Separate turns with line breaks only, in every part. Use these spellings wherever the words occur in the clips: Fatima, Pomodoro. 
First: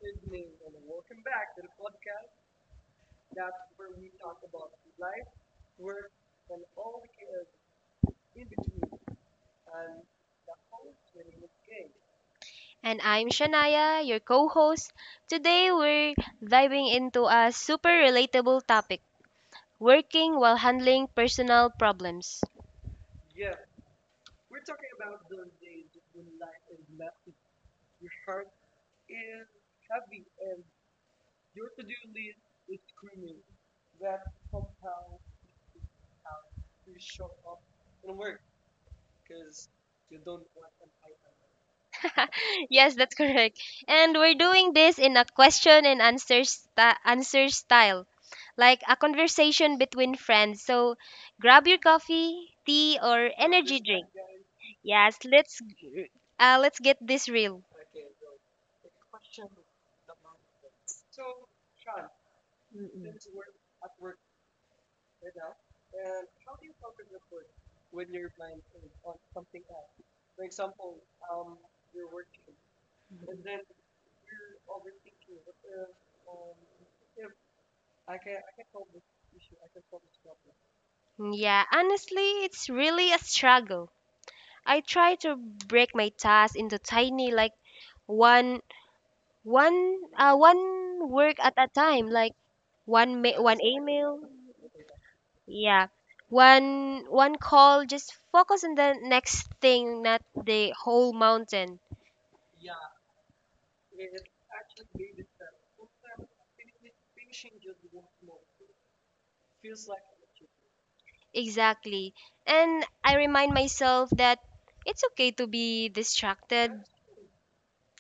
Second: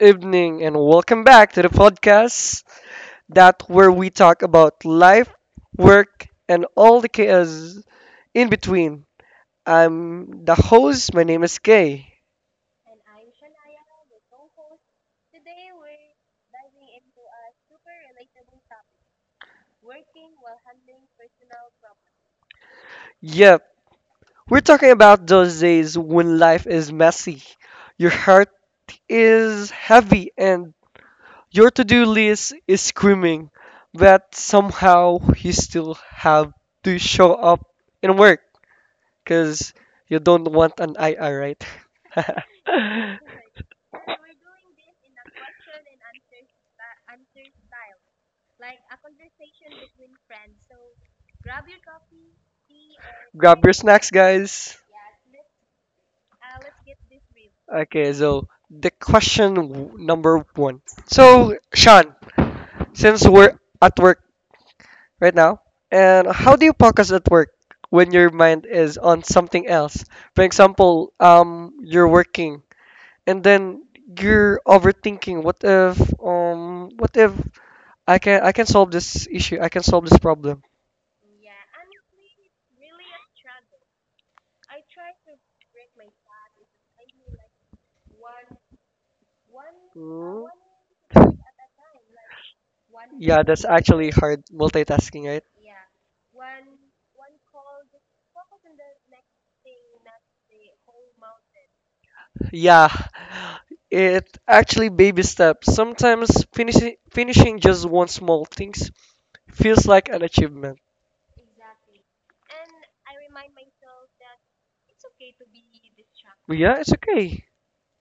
evening, and welcome back to the podcast that where we talk about life, work, and all the chaos in between. I'm the host, my name is Kay.
And I'm Shania, your co host. Today we're diving into a super relatable topic working while handling personal problems.
Yep, we're talking about those days when life is messy, your heart is heavy, and your to do list is screaming, but somehow you still have to show up and work. Because you don't want an IR, right?
Yes, that's correct. And we're doing this in a question and answer, answer style, like a conversation between friends. So grab your coffee, tea, or
Grab your
energy drink.
snacks, guys.
Yes, let's get this real.
Okay, so the number one. So, Sean, since we're at work right now, and how do you focus at work when your mind is on something else? For example, you're working and then you're overthinking. What if, what if I can solve this issue? I can solve this problem.
Mm, yeah, honestly, it's really a struggle. I try to break my tasks into tiny, like one one uh
Hmm?
one work at a time, like
Yeah,
one
that's actually
email,
hard multitasking, right?
yeah, one call. Just focus on the next thing, not the whole mountain.
Yeah, it actually baby steps. Sometimes finishing just one small things feels like an achievement.
Exactly. And I remind myself that it's okay to be
But yeah,
distracted.
it's okay.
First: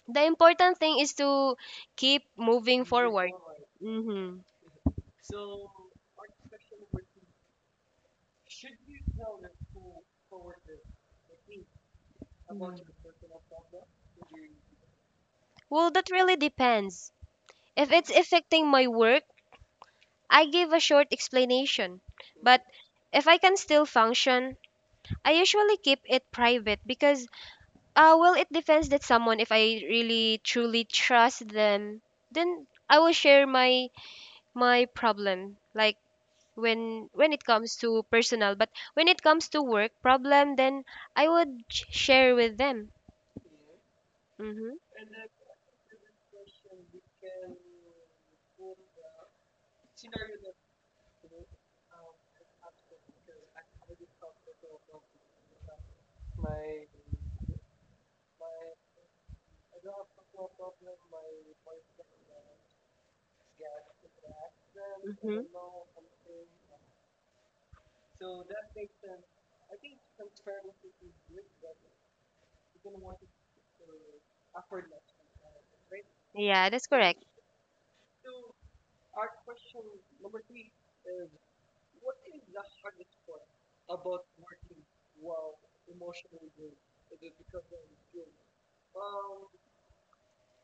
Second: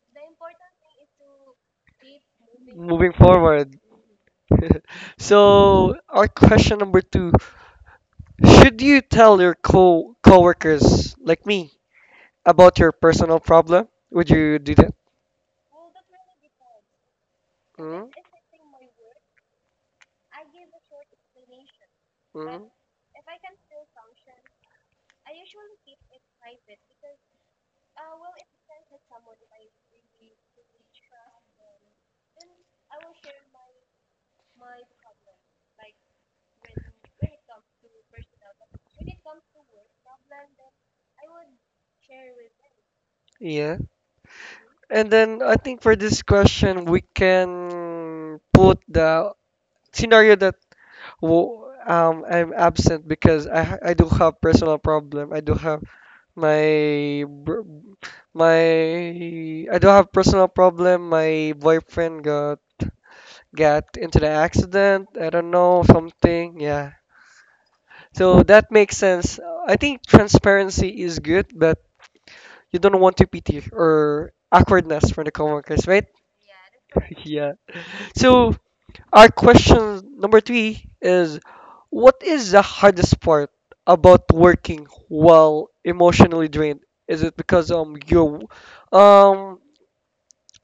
The important thing is to keep moving
Moving
forward.
forward.
Mm-hmm.
So our question number two: should you tell your co coworkers like me about your personal problem? Would you do that?
Well, that really depends. If
Mm.
it's affecting my work, I gave a short explanation,
Mm.
but if I can still function, I usually keep it private because, well, it depends that someone. If I really truly trust them, then I will share my problem, like when it comes to personal. But when it comes to work problem, then I would share with them.
Yeah.
Mm-hmm.
And then I think for this question we can put the scenario that I'm absent because I do have personal problem. My br- my I do have personal problem. My boyfriend got into the accident. I don't know something. Yeah. So that makes sense. I think transparency is good, but you don't want to pity or awkwardness from the coworkers, right?
Yeah, that's correct.
Yeah. So our question number three is, what is the hardest part about working while emotionally drained? Is it because um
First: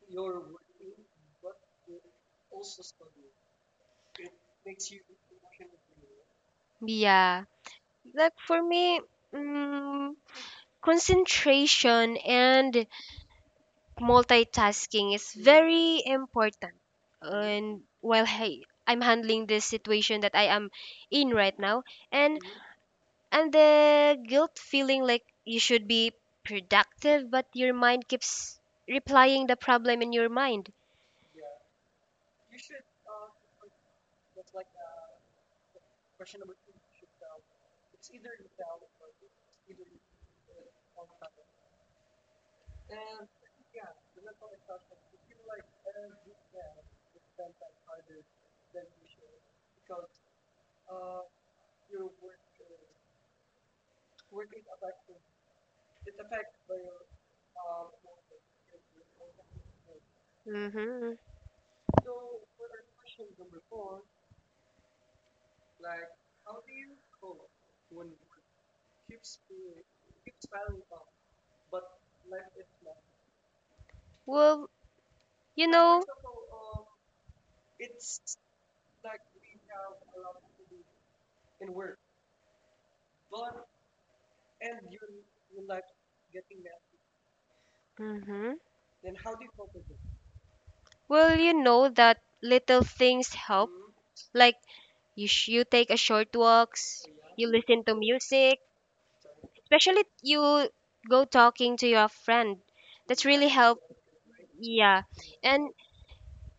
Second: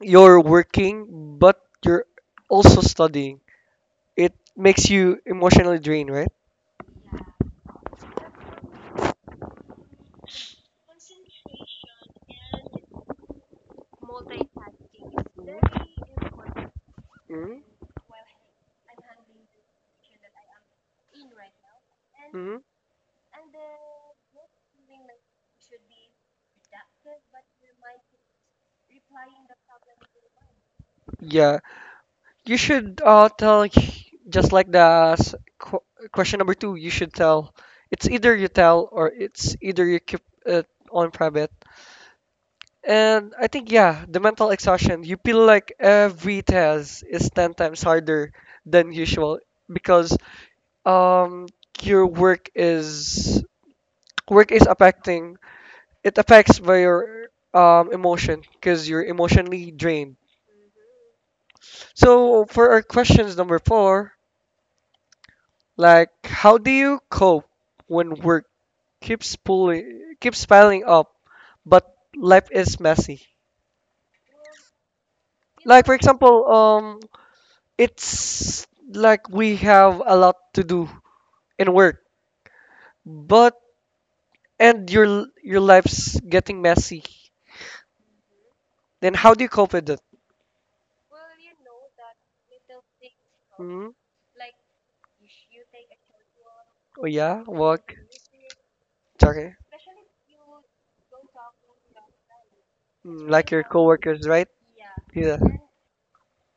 you're working but you're also studying? It makes you emotionally drained, right?
Yeah, like for me, mm, concentration and multitasking is very important.
Mm-hmm.
And while hey, I'm handling this situation that I am in right now, and
Mm-hmm.
the guilt feeling like you should be productive, but your mind keeps replying the problem in your mind.
Yeah, you should just like the question number two. You should tell. It's either you tell or it's either you keep it on private. And I think yeah, the mental exhaustion. You feel like every test is ten times harder than usual because um your work is affecting, it affects by your emotion because you're emotionally drained.
Mm-hmm.
So for our questions number four, like, how do you cope when work keeps pulling, keeps piling up, but life is messy?
Well, you
Like, for
know.
example, it's like we have a lot to do in work, but and your your life's getting messy.
Mm-hmm.
Then how do you cope with it?
Well, you know that little things help.
Hmm?
Like you take a short walks,
Oh yeah,
you listen to
work.
music,
Okay.
especially you go talking to your friend that's
Mm,
really
like your
help,
coworkers, right?
yeah,
Yeah.
and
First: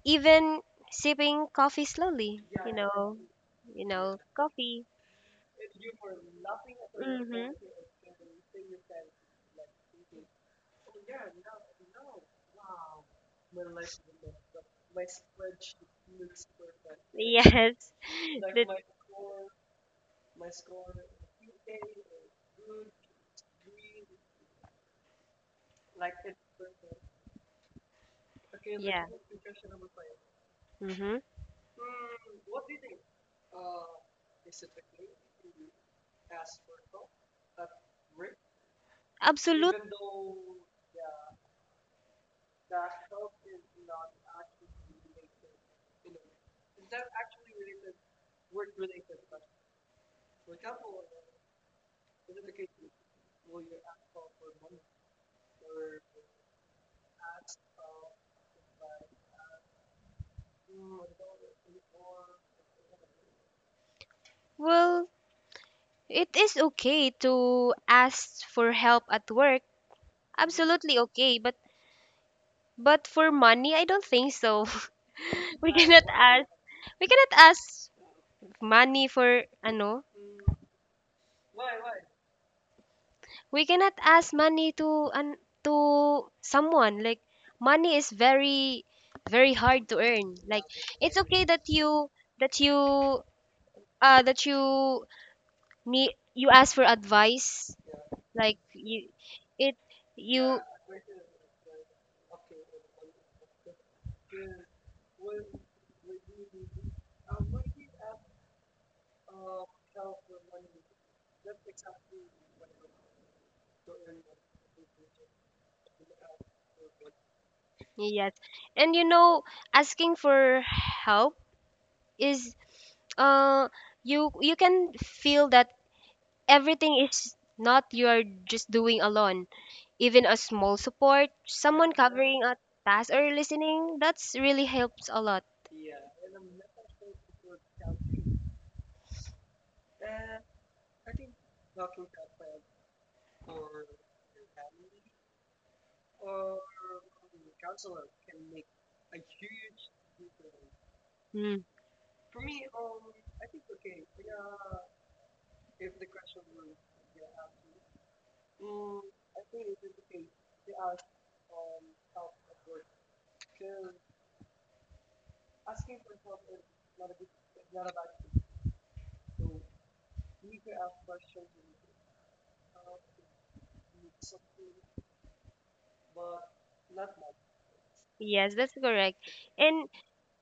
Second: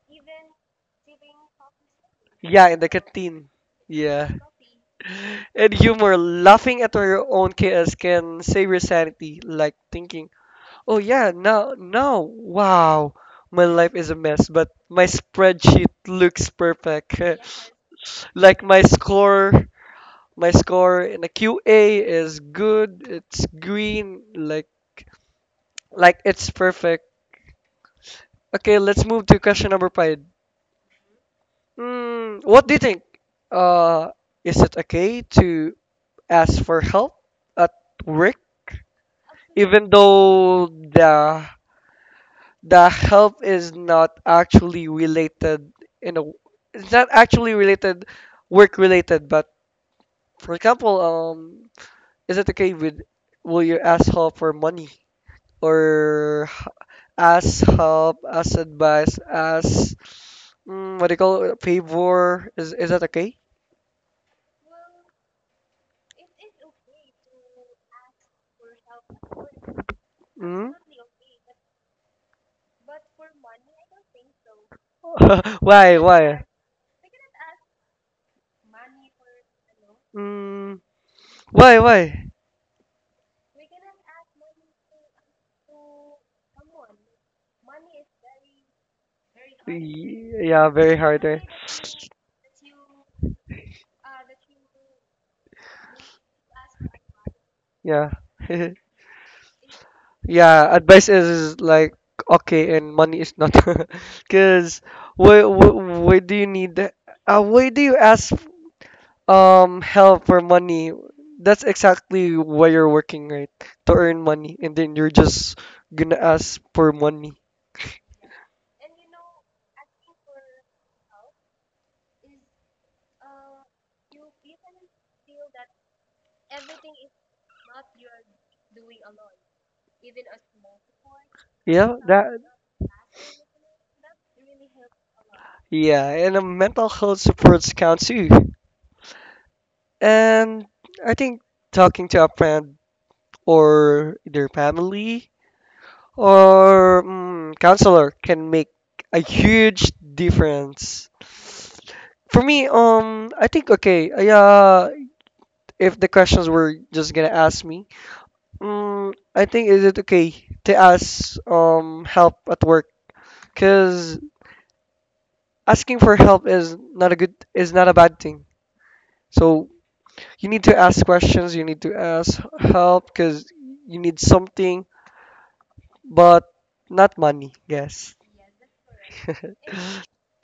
even sipping coffee slowly,
Yeah,
you
in the
know
canteen.
you know
Yeah.
coffee.
And humor, laughing at your
Mm-hmm.
own chaos can save your sanity, like thinking, oh yeah, no, no, wow, my life is a mess, but my spreadsheet looks perfect.
Yes.
Like
That-
my score in the QA is good, it's green, like it's perfect. Okay, let's
yeah.
move to question number five.
Mm-hmm.
Mm, what do you think? Uh, is it okay to ask for help at work?
Absolute.
Even though the help is not actually related in a, it's not actually related work related but for example is it okay with, will you ask help for money or ask help, ask advice, ask, mm, what do you call it, favor, is that okay?
Well, it is okay to ask for help at work,
Mm?
absolutely okay, but for money I don't think so. we
Why
cannot
why?
ask we cannot ask money for ano,
Mm, why why?
we cannot ask money to an, to someone, like money is very very hard to earn, like
Yeah very
it's
hard right.
okay that you that you need you ask for advice,
Yeah.
like you it you.
Yeah, advice is like okay, and money is not, because why, why do you need that? Why do you ask help for money? That's exactly why you're working, right? To earn money, and then you're just gonna ask for money.
Yes, and you know asking for help is, uh you you can feel that everything is not you're just doing alone. Even a small support, someone
Yeah, that.
covering a task or listening, that's really helps a lot.
Yeah, and a mental health supports count too. And I think talking to a friend or their family or mm, counselor can make a huge difference.
Mm,
For me, I think okay, yeah. If the questions were just gonna ask me, I think is it okay to ask help at work? Cause asking for help is not a good is not a bad thing. So you need to ask questions. You need to ask help because you need something, but not money. Yes.
yes, that's correct. And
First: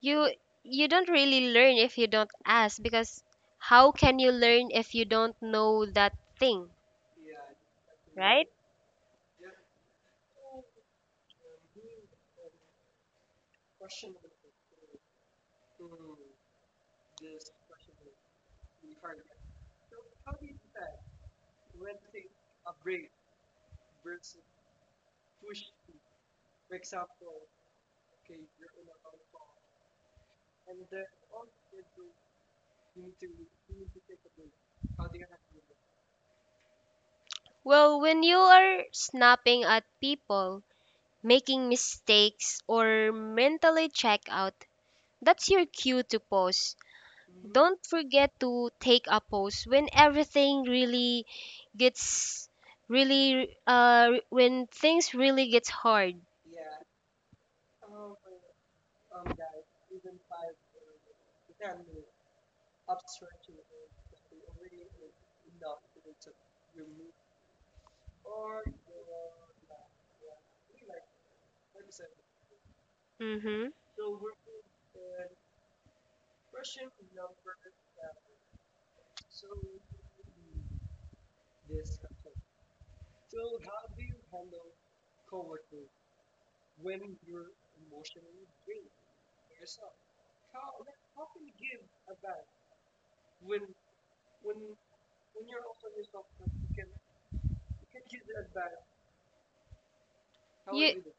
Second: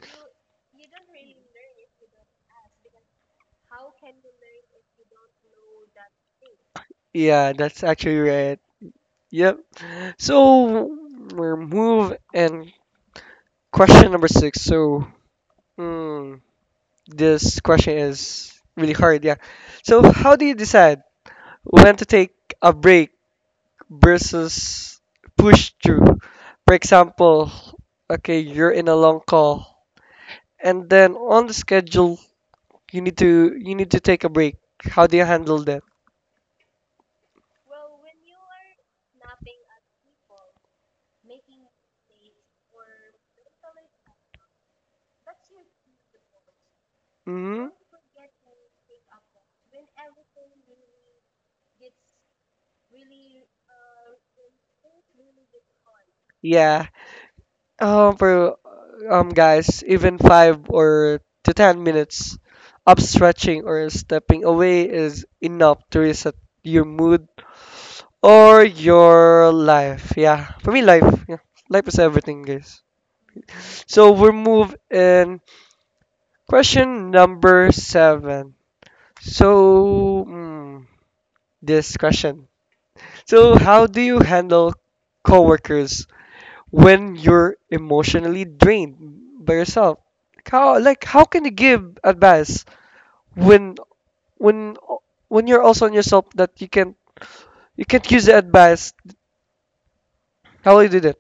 you you don't really learn if you don't ask because how can you learn if you don't know that thing?
Yeah, that's actually
Right?
right. Yep. So we're move and question number six. So mm, this question is really hard. Yeah. So how do you decide when to take a break versus push through? For example, okay, you're in a long call, and then on the schedule you need to take a break. How do you handle that?
Well, when you are snapping at people, making mistakes, or mentally check out, that's your cue to pause.
Hmm.
Don't forget to take a pause when everything really gets really when things really gets hard.
Yeah. Oh, bro, guys, even five or to 10 minutes of stretching or stepping away is enough to reset your mood or your life. Yeah, for me, life. Yeah, life is everything, guys.
Mhm.
So we're move in question number seven. So mm, this question. So how do you handle coworkers when you're emotionally drained by yourself. Like how can you give advice when when when you're also on yourself that you can't use the advice? How will
You
you do
you
that?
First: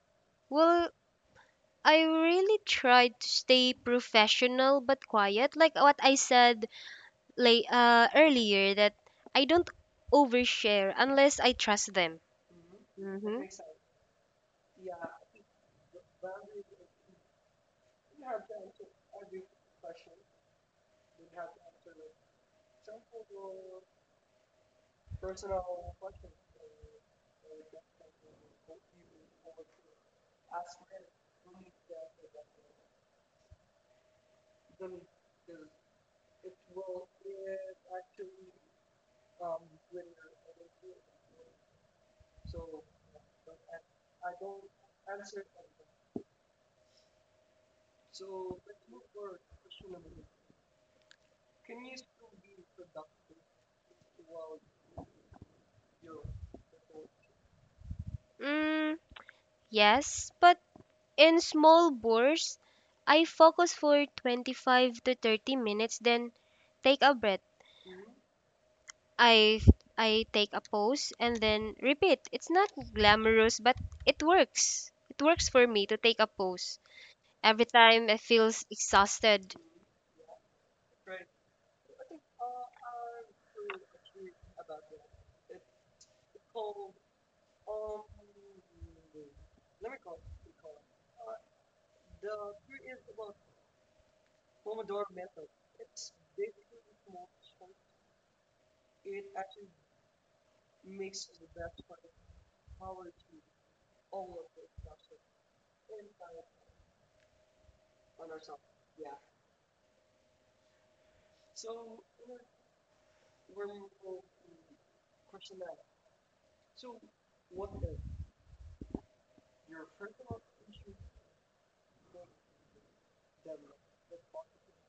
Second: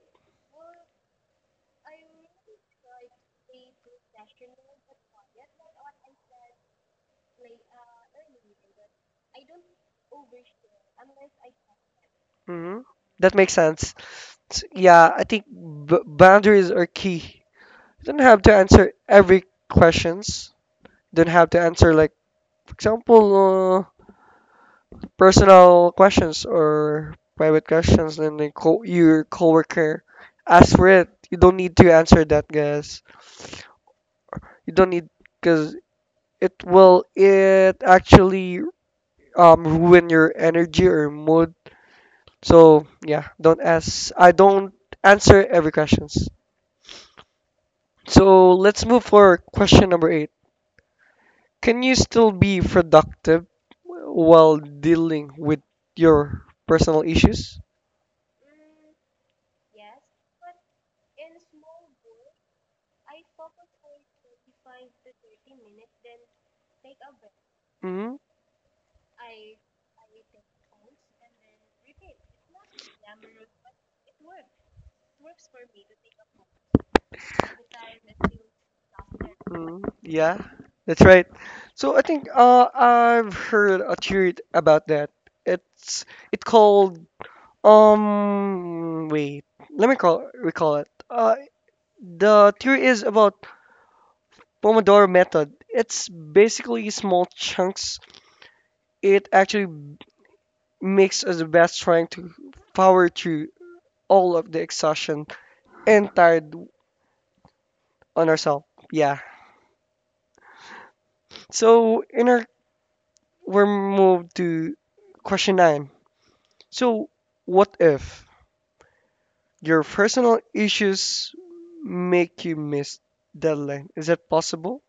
well, I really tried to stay professional but quiet like what I said earlier, that I don't overshare unless I trust them.
Hmm. That makes sense. Yeah, I think boundaries are key. You don't have to answer every questions. Don't have to answer like, for example, personal questions or private questions, then the your coworker ask for it. You don't need to answer that, guys. You don't need, because it actually ruin your energy or mood. So yeah, don't ask. I don't answer every questions. So let's move for question number eight. Can you still be productive while dealing with your personal issues?
Mm, yes, but in small bursts I focus for 25 to 30 minutes, then take a breath.
Mm-hmm.
I I take a pose and then repeat. It's not glamorous, but it works. It works for me to take a pose every time I feel exhausted.
Mm, yeah, that's right. So I think I've heard a theory about that. It's it called wait, let me call recall it. The theory is about Pomodoro method. It's basically small chunks. It actually makes us the best trying to power through all of the exhaustion and tired on ourselves. Yeah. So in our we're moved to question nine. So, what if your personal issues make you miss deadline? Is that possible?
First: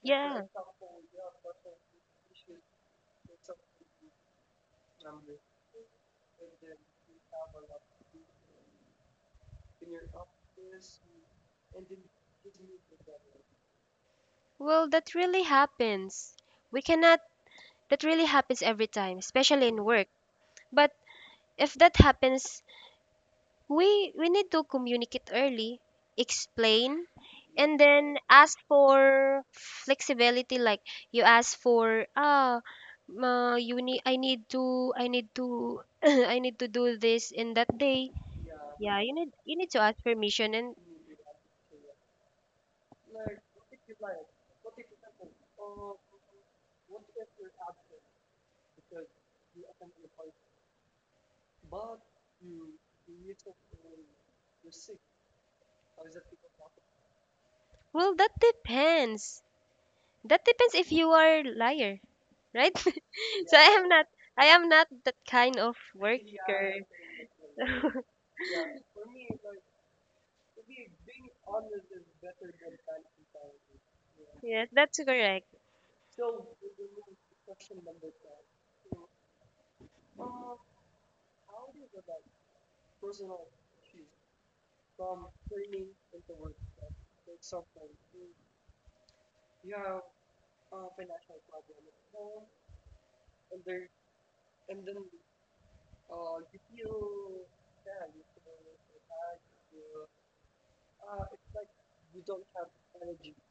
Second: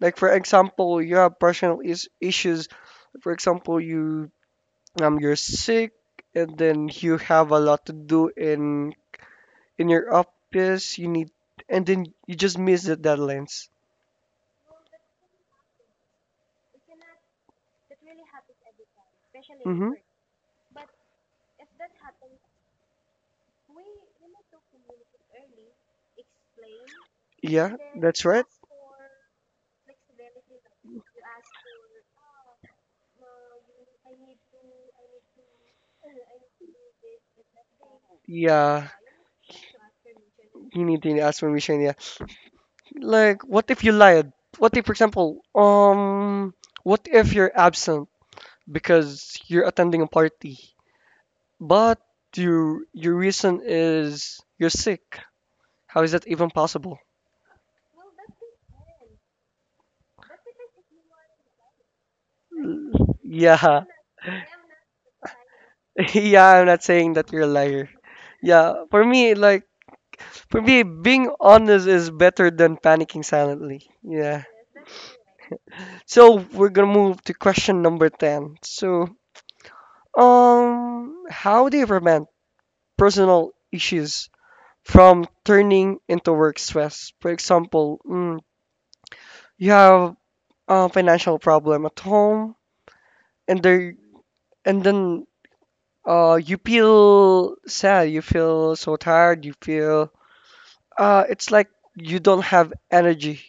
Like for
Yeah.
example, you have personal issues. For example, you you're sick and then you have a lot to do in your office. You need and then you just miss the deadlines.
Well, that really happens. We cannot, that really happens every time, especially in
Mm-hmm.
work. But if that happens we need to communicate early, explain
Yeah,
and then
that's right.
ask for flexibility, like you ask for ah ma, you need I need to I need to do this in that day,
Yeah,
yeah, you need to ask permission and,
you need to ask permission. Like, what if you lied? What if, for example, what if you're absent because you're attending a party, but your reason is you're sick? How is that even possible?
well, that depends, that depends if you are liar, right? so i
Yeah.
am not I am not that kind of worker.
Yeah, I'm not saying that you're a liar. Yeah, for me, like, for me, being honest is better than panicking silently. Yeah.
Yes, that's correct.
So we're gonna move to question number 10. So, how do you prevent personal issues from turning into work stress. For example, mm, you have a financial problem at home, and there, and then you feel sad, you feel so tired, you feel it's like you don't have energy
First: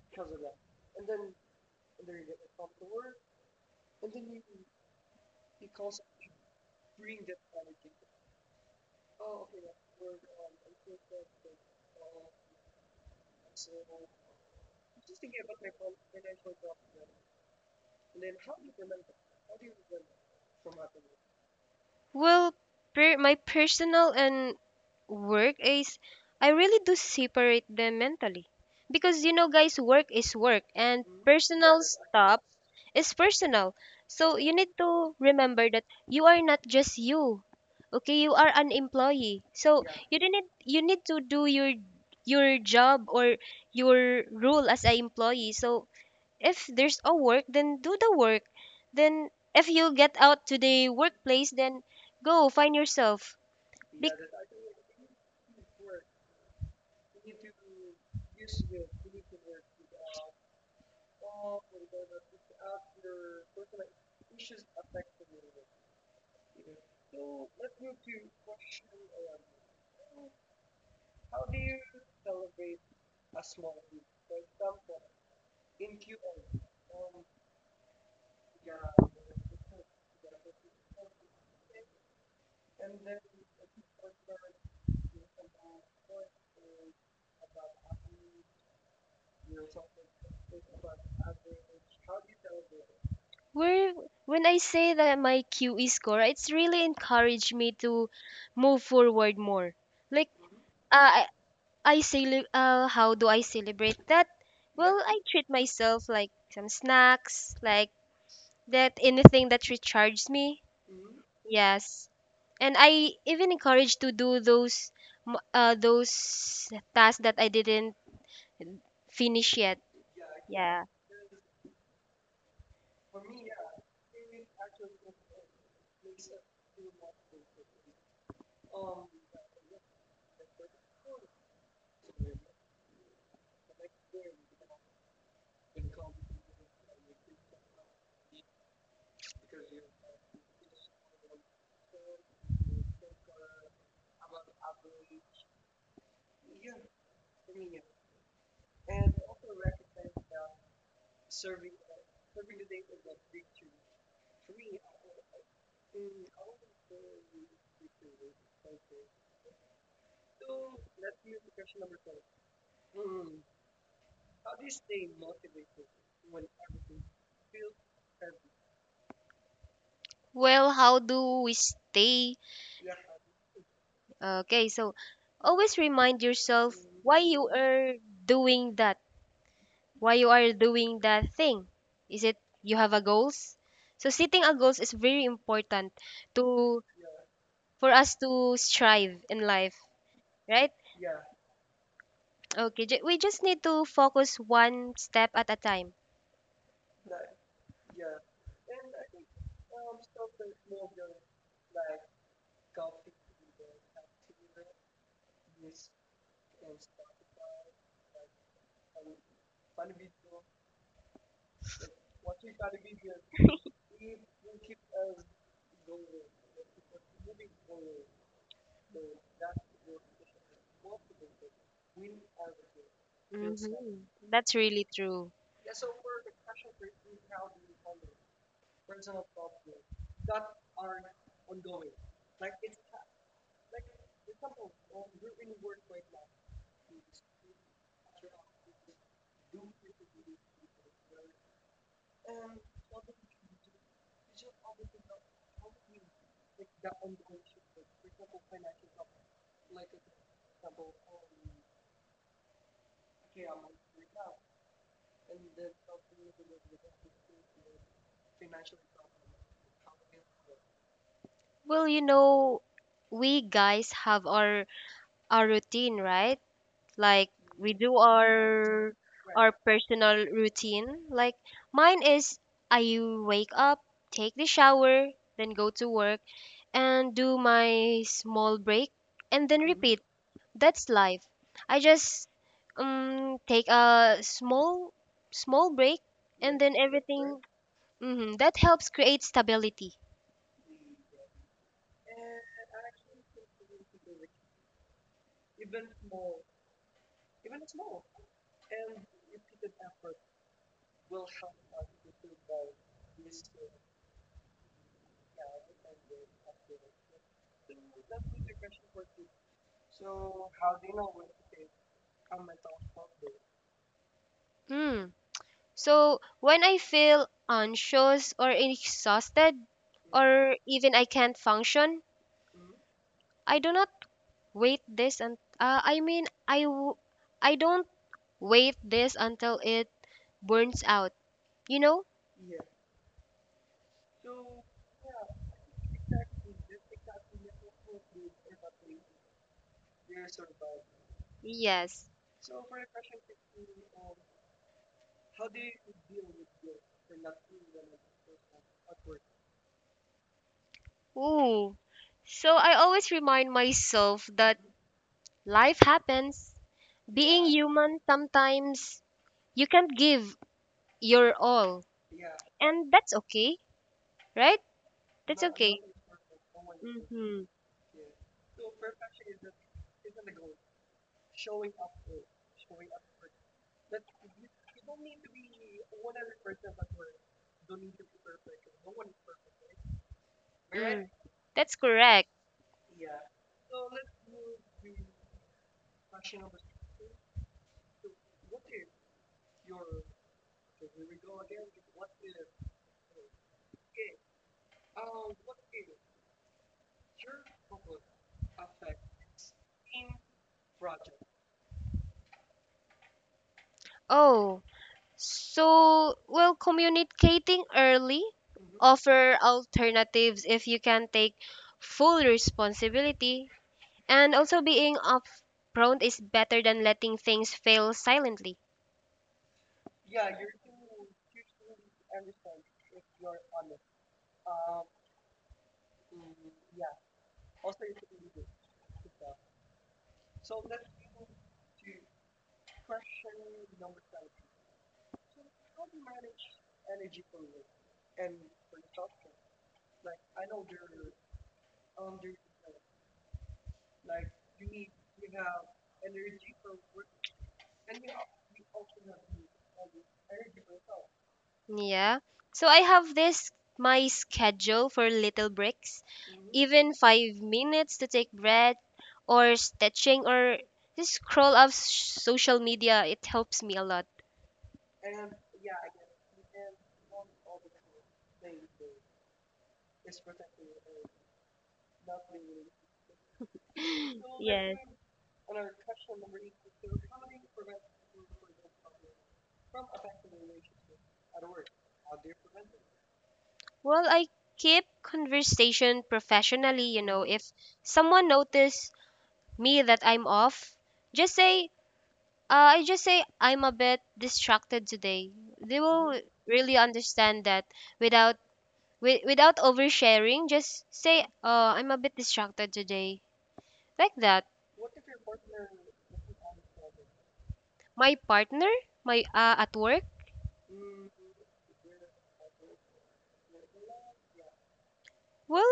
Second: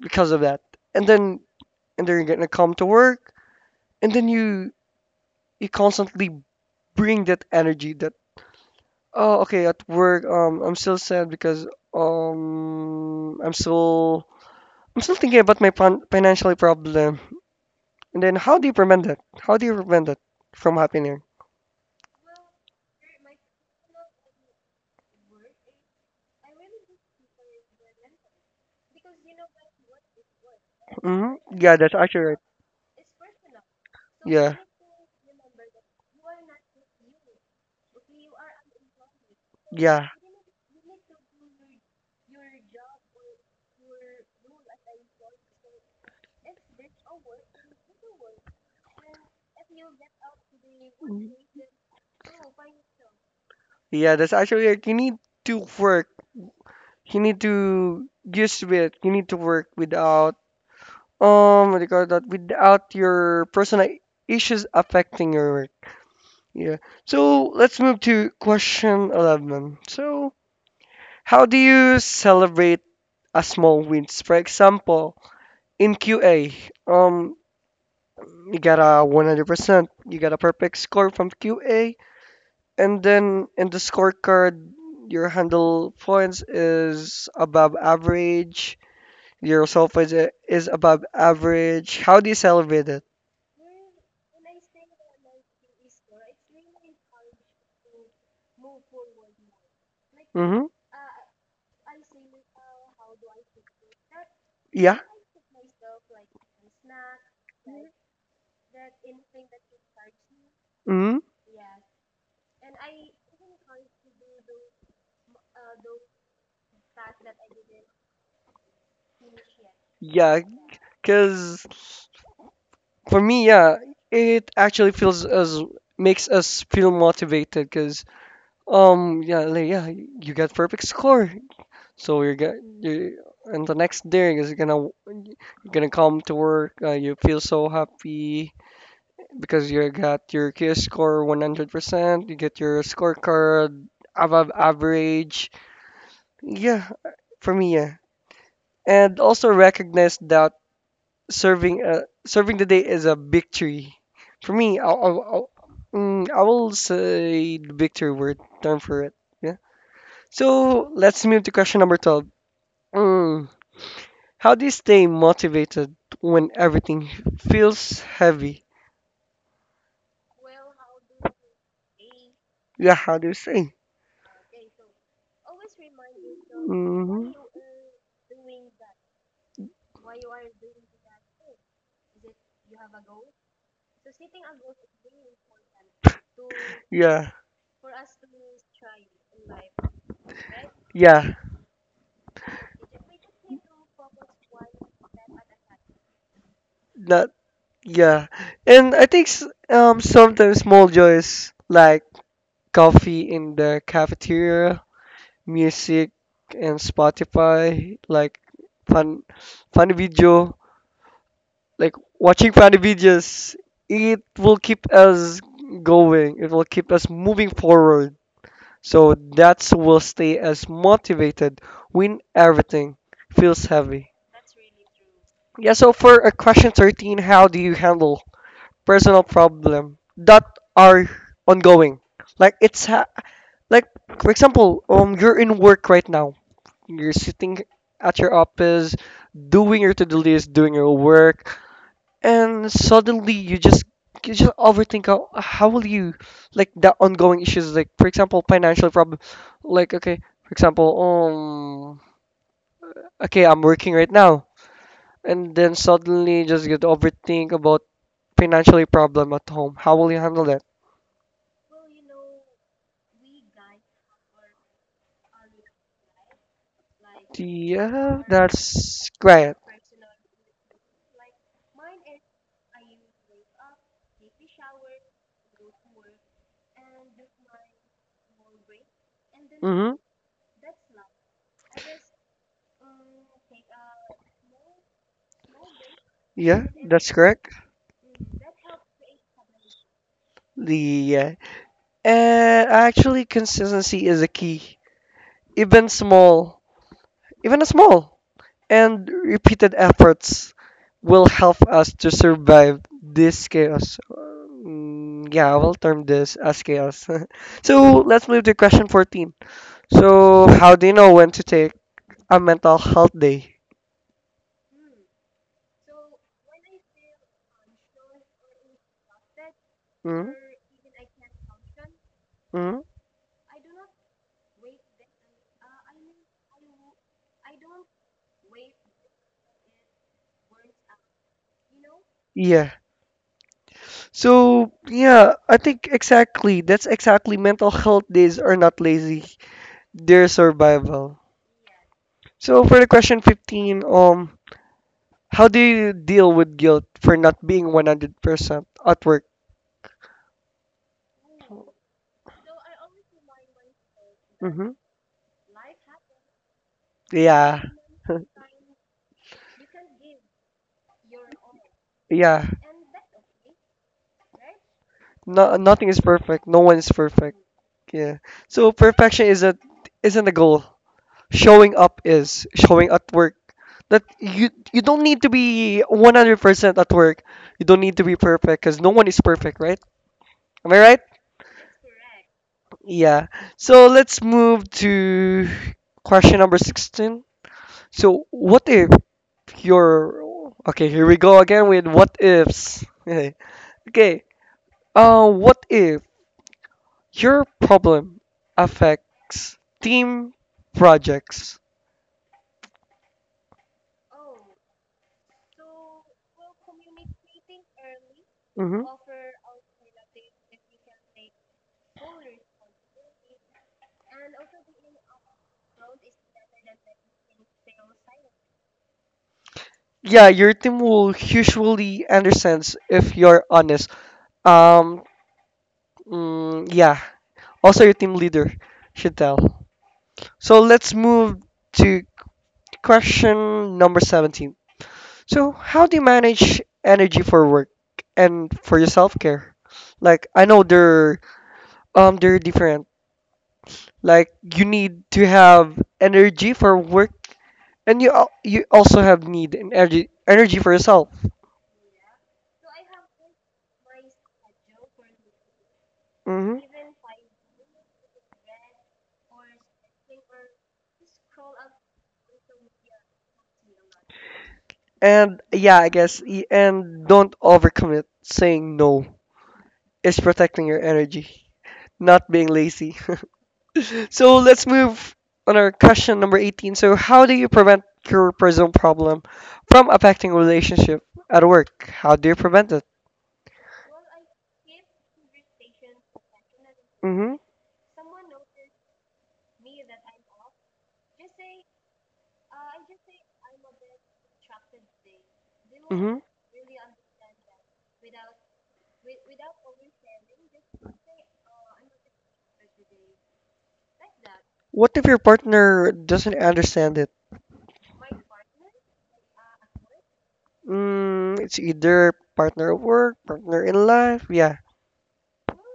because of that. And then, and then you're gonna come to work, and then you constantly bring that energy that oh okay at work I'm still sad because um I'm still I'm still thinking about my financial problem. And then how do you prevent it? How do you prevent it from happening?
Well, per- my personal and work is, I really do separate them mentally. Because you know guys, work is work and
Hmm. Yeah,
personal
that's actually right.
stuff is personal. So you
Yeah.
need to remember that you are not just you. Okay, you are an employee. So
Yeah.
you do need you need to do your job or your role as an employee. So if there's a work then do the work, then if you get out to the
Mhm.
workplace then go find yourself. Bec-
Yeah, that's actually right. You need to work. You need to use with. You need to work without what do you call that? Without your personal issues affecting your work. Yeah. So let's move to question 11. So how do you celebrate a small wins? For example, in QA, um, you got a 100%, you got a perfect score from QA, and then in the scorecard, your handle points is above average, your self is above average. How do you celebrate it?
where when I say that my QE score, it's really encouraged me to move forward more. Like
Mm-hmm.
uh, I I how do I celebrate that? Well,
Yeah.
I treat myself like some snacks, like that, anything that recharges me.
Mm-hmm.
Yes. And I even encouraged to do those those tasks that I didn't finish yet.
Yeah,
Yeah.
because for me, yeah, it actually feels as makes us feel motivated because, um, yeah, like, yeah, you got perfect score. So you and the next day is gonna, you're gonna come to work. You feel so happy because you got your QS score 100%. You get your scorecard above average. Yeah, for me, yeah. And also recognize that serving the day is a victory. For me, I will say the victory word term for it. Yeah. So let's move to question number 12. Mm, how do you stay motivated when everything feels heavy?
Well, how do we stay?
Yeah, how do you stay?
Okay, so always remind yourself why
Hmm.
you are doing that. Why you are doing that thing. Is it you have a goals? So setting a goals is very important to,
Yeah,
for us to strive in life, right?
yeah,
Okay, we just need to focus one step at a time.
that, yeah. And I think s- Sometimes small joys like coffee in the cafeteria, music, and Spotify, like fun, fun video, like watching funny videos, it will keep us going. It will keep us moving forward, so that's will stay as motivated when everything feels
Mhm.
heavy.
That's really true.
Yeah, so for a question 13, how do you handle personal problem that are ongoing, like it's ha- like for example, you're in work right now, you're sitting at your office, doing your to-do list, doing your work, and suddenly you just overthink. How will you, like, the ongoing issues, like for example financial problem, like okay, for example, um okay, I'm working right now, and then suddenly you just get overthink about financially problem at home. How will you handle that?
Well, you know, we guys have our routine, right? Like we do
Yeah, that's
our
correct.
personal routine. Like mine is, I wake up, take the shower, then go to work and do my small break and then
Mm-hmm.
repeat. That's life. I just take a small break, and
Yeah,
then
that's
everything,
correct.
mhm, that helps create stability.
Yeah, and actually consistency is a key. even small Even a small and repeated efforts will help us to survive this chaos. Mm, yeah, I will term this as chaos. So let's move to question 14. So, how do you know when to take a mental health day?
Mm. So when I feel anxious or exhausted
Mm?
or even I can't function,
Mm?
I do not wait this and I mean I w- I don't wait this until it burns out. You know?
Yeah. So, yeah, I think exactly. That's exactly, mental health days are not lazy, they're survival.
Yes.
So, for the question 15, how do you deal with guilt for not being 100% at work?
Ooh. So I always remind myself that
Hmm.
life happens. Being
Yeah.
human, sometimes you can't give your all.
Yeah.
And that's okay, right? That's
No,
okay.
nothing is perfect. No one is perfect.
Mm-hmm.
Yeah. So perfection is a isn't a goal. Showing up is showing at work. That you don't need to be 100% at work. You don't need to be perfect cuz no one is perfect, right? Am I right?
Mm. That's correct.
Yeah. So let's move to question number 16. So what if you're, okay, here we go again with what ifs. Okay. What if your problem affects team projects.
Oh, so, well, communicating early,
Mhm.
offer alternatives if you can take full responsibility, and also being upfront is better than letting things fail silently.
Yeah, your team will usually understands if you're honest. Um, yeah. Also, your team leader should tell. So let's move to question number 17. So, how do you manage energy for work and for your self-care? Like, I know they're different. Like, you need to have energy for work, and you also have need and energy for yourself.
Yeah. So I have this my schedule for little breaks,
Hmm.
even 5 minutes to take breath or stretching or just scroll up s- social media. It helps me a lot.
And yeah, I guess y- and don't overcommit. Saying no is protecting your energy, not being lazy. So let's
Yes.
move on our question number 18. So how do you prevent your present problem from affecting relationship at work? How do you prevent it?
Well, I keep conversation professionally, you know,
Hmm.
if someone notice me that I'm off, just say I just say I'm a bit distracted today. They, mhm,
Hmm.
will really understand that without, without oversharing, just say, I'm a bit distracted today. Like that.
What if your partner doesn't understand it?
My partner, my at work.
Mm, it's either partner at work, partner in life. Yeah.
Well,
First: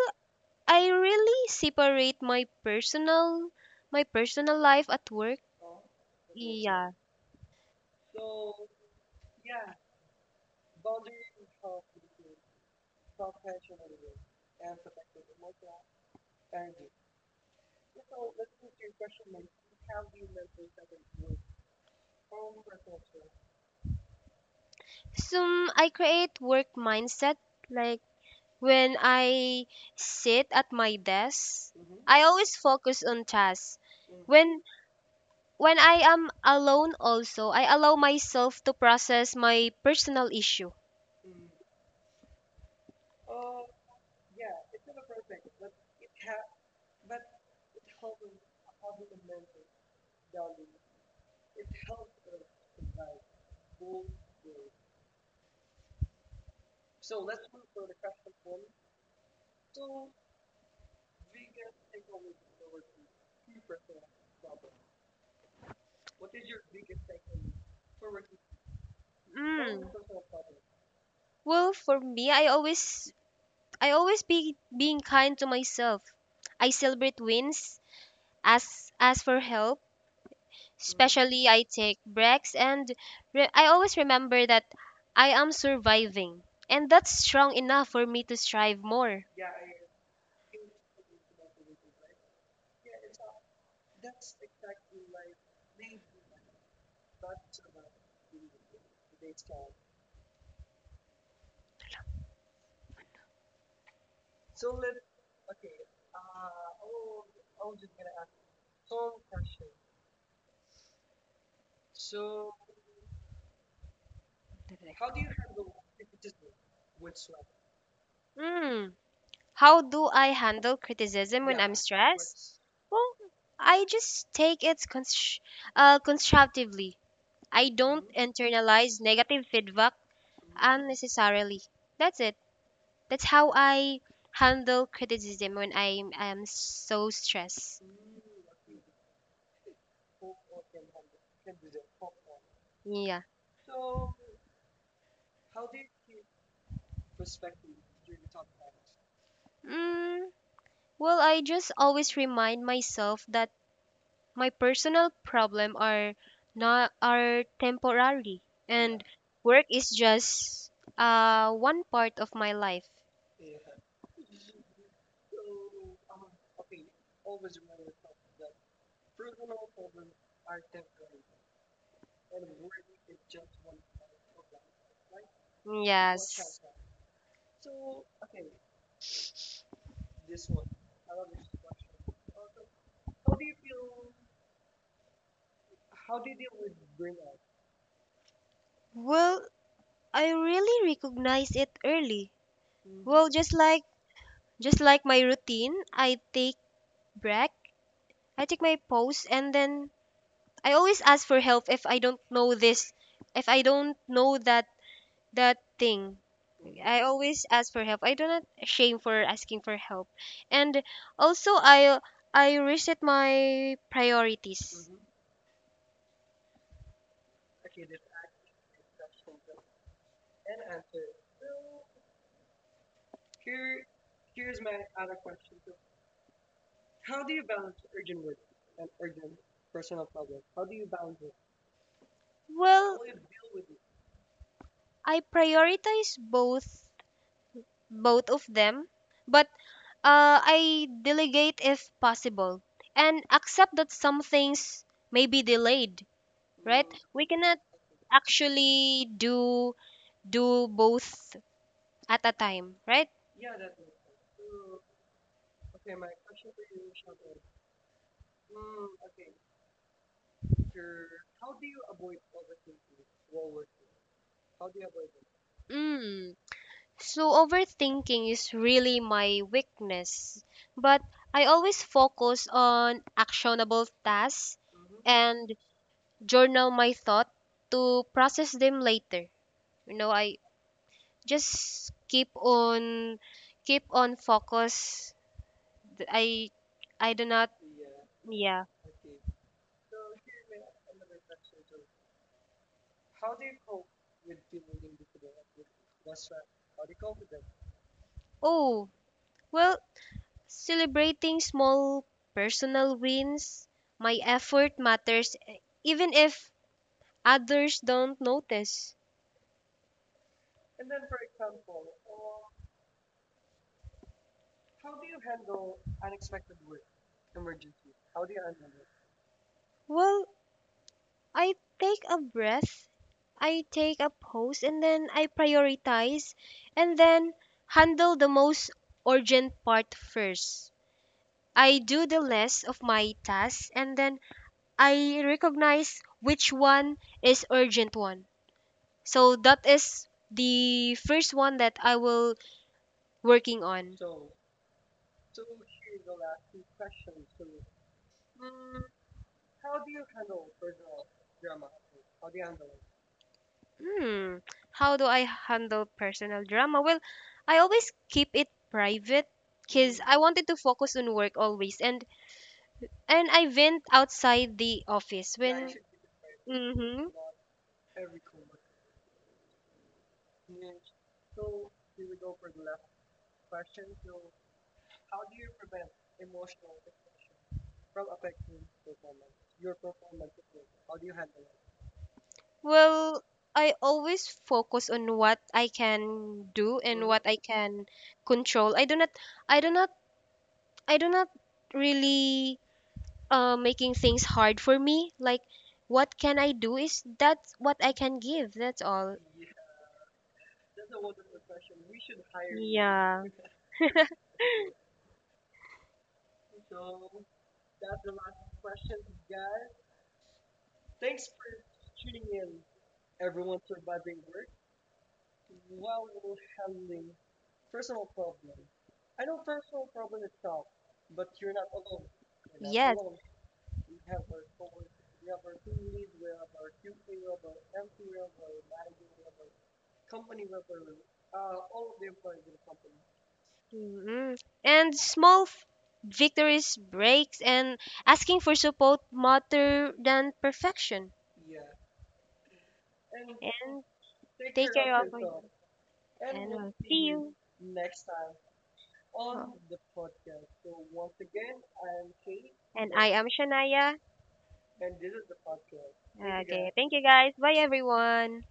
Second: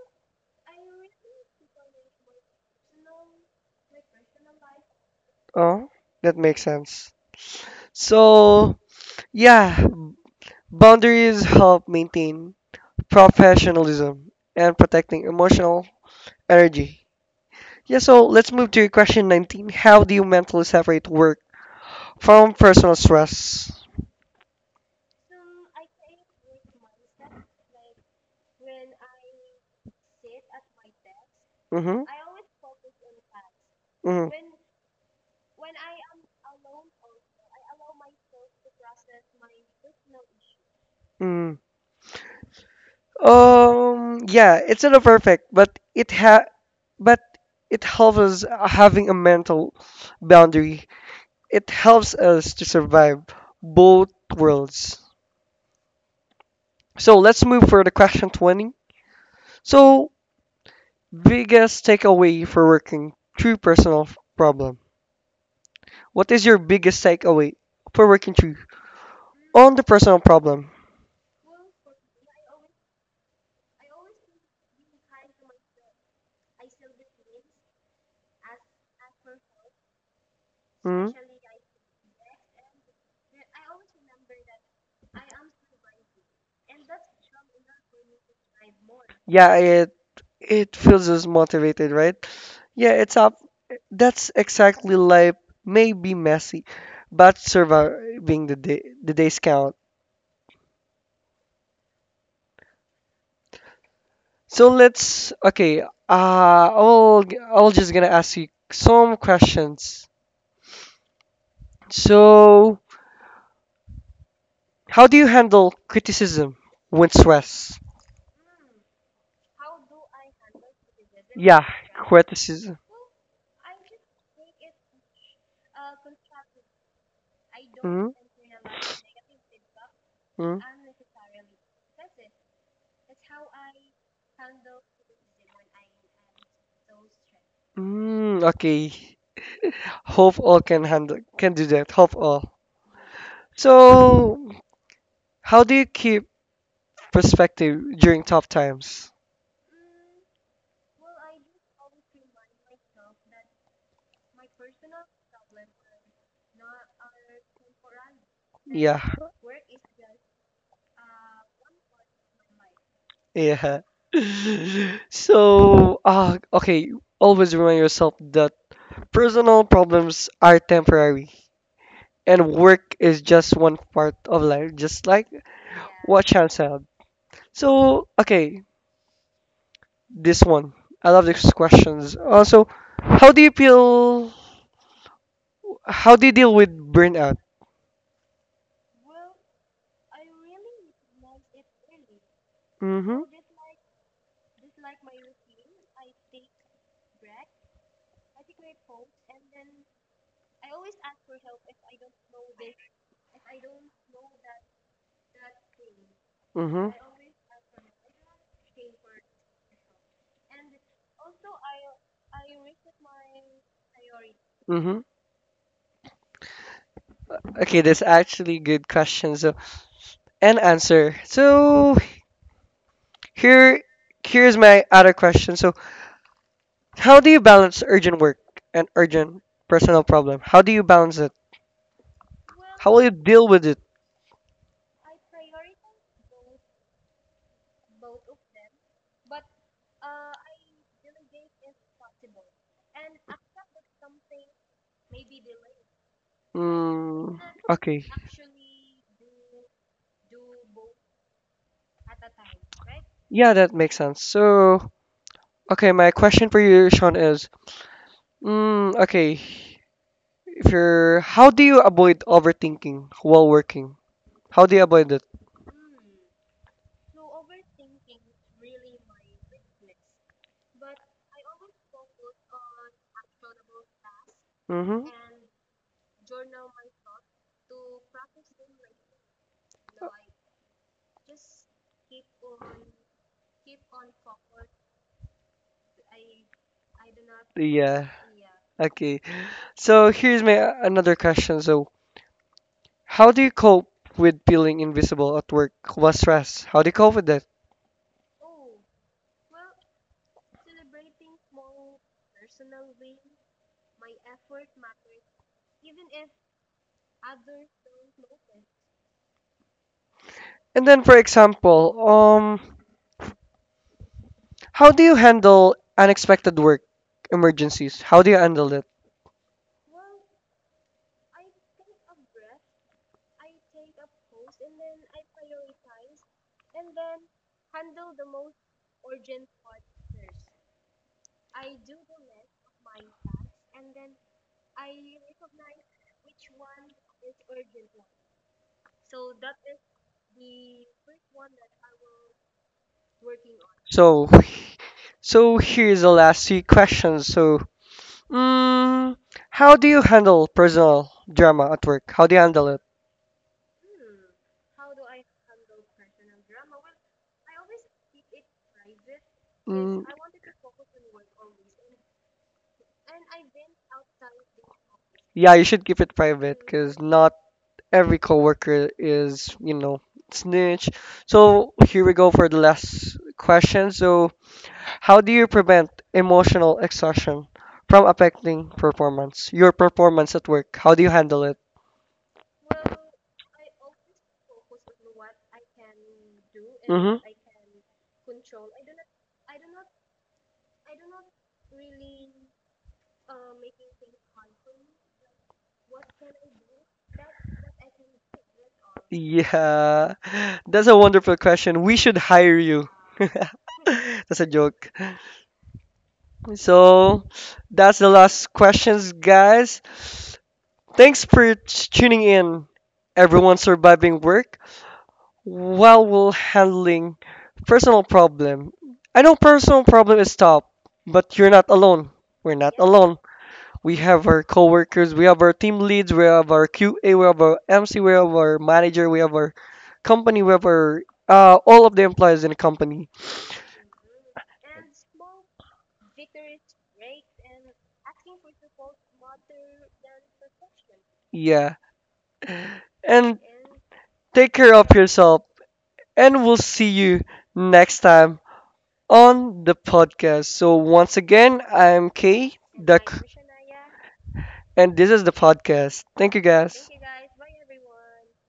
I really separate my personal life at work.
Oh, that makes
Yeah.
sense. So, yeah, boundaries help maintain professionalism and protecting emotional energy. Yeah, so let's move to question 19. How do you mentally separate work from personal stress?
So I create work mindset, like when I sit at my desk,
Mm-hmm.
I always focus on tasks.
Hmm.
When when I am alone also, I allow myself to process my personal issue.
Mm. Yeah, it's not perfect, but it ha but it helps us having a mental boundary. It helps us to survive both worlds. So let's move for the question 20. So, biggest takeaway for working through personal problem. What is your biggest takeaway for working through on
Mm.
the personal problem?
Well, for me, I always be being kind to myself. I celebrate wins, ask for help, mm,
Hmm?
especially I take breaks, and re I always remember that I am surviving and that's strong enough for me to strive more.
Yeah, it feels us motivated, right? Yeah, it's up. That's exactly, life may be messy, but surviving the days count. So let's, okay. I'll just gonna ask you some questions. So how do you handle criticism when stressed?
Mm. How do I handle criticism when
Yeah,
I'm stressed?
criticism.
Well, I just take it constructively. I don't
Mm,
internalize negative feedback
mm,
unnecessarily. That's it. That's how I handle criticism when I am so stressed.
mm, okay. Hope all can handle can do that. Hope all.
Yeah.
So, how do you keep perspective during tough times?
Mm, well, I just always remind myself that my personal problem are not are temporary,
Yeah,
and work is just one part of my life.
yeah. So, okay. Always remind yourself that personal problems are temporary, and work is just one part of life, just like what
Yes.
Chan said. So, okay, this one. I love these questions. Also, how do you feel? How do you deal with burnout?
Well, I really recognize it early.
Mm-hmm.
Well, just like my routine, I take break, I take my pause, and then I always ask for help if I don't know this, if I don't know that that thing.
Mm-hmm.
I always ask for help. I do not shame for asking for help, and also I reset my priorities.
Mm-hmm. Okay, that's actually good question. So, and answer. So, here, here's my other question. So, how do you balance urgent work and urgent personal problem? How do you balance it? How
Well,
will you deal with it?
I prioritize both of them, but I delegate if possible and accept that some things may be delayed, right? We
Mm,
cannot
okay.
actually do both at a time, right?
Yeah, that makes sense. So, okay, my question for you, Sean, is, mm, okay, if you're, how do you avoid overthinking while working? How do you avoid it?
Mm. So overthinking is really my weakness, but I always focus on actionable tasks
Mm-hmm.
and journal my thought to process them later. You know, I just keep on focus. Th- i I do not
Yeah.
yeah.
Okay. So here's my another question. So, how do you cope with feeling invisible at work? What stress? How do you cope with that?
Oh, well, celebrating small personal wins, my effort matters, even if others don't notice.
And then, for example, how do you handle unexpected work emergencies? How do you handle it?
Well, I take a breath, I take a pause and then I prioritize and then handle the most urgent part first. I do the less of my tasks and then I recognize which one is urgent one. So that is the first one that I will working on.
So, here's the last three questions. So, mm, how do you handle personal drama at work? How do you handle it?
Hmm. How do I handle personal drama? Well, I always keep it private because
Mm,
I wanted to focus on work always, and I went outside the office
yeah, you
when
should keep it private because
mm-hmm.
not every coworker is, you know, snitch. So here we go for the last question. So, how do you prevent emotional exhaustion from affecting performance? Your performance at work. How do you handle it?
Well, I always focus on what I can do and
Mm-hmm.
what I can control. I do not I do not really, making things hard for me. Like, what can I do is that's what I can give. That's all.
Yeah. That's a wonderful question. We should hire you.
Yeah.
That's a joke. So that's the last questions, guys. Thanks for t- tuning in. Everyone surviving work while we're handling personal problem. I know personal problem is tough, but you're not alone. We're not
Yes.
alone. We have our coworkers, we have our team leads, we have our QA, we have our MC, we have our manager, we have our company, we have our all of the employees in the company.
Mm. And small victories, breaks, and asking for support matter than perfection.
Yeah. And
And
take
take
care of
care of yourself.
yourself. And
And
we'll
we'll
see
see
you
you.
next time
Oh.
on the podcast. So, once again, I'm Kay,
And
the,
I
c-
am Shania.
and this is the podcast. Thank you,
Okay.
guys.
Thank you guys. Bye everyone.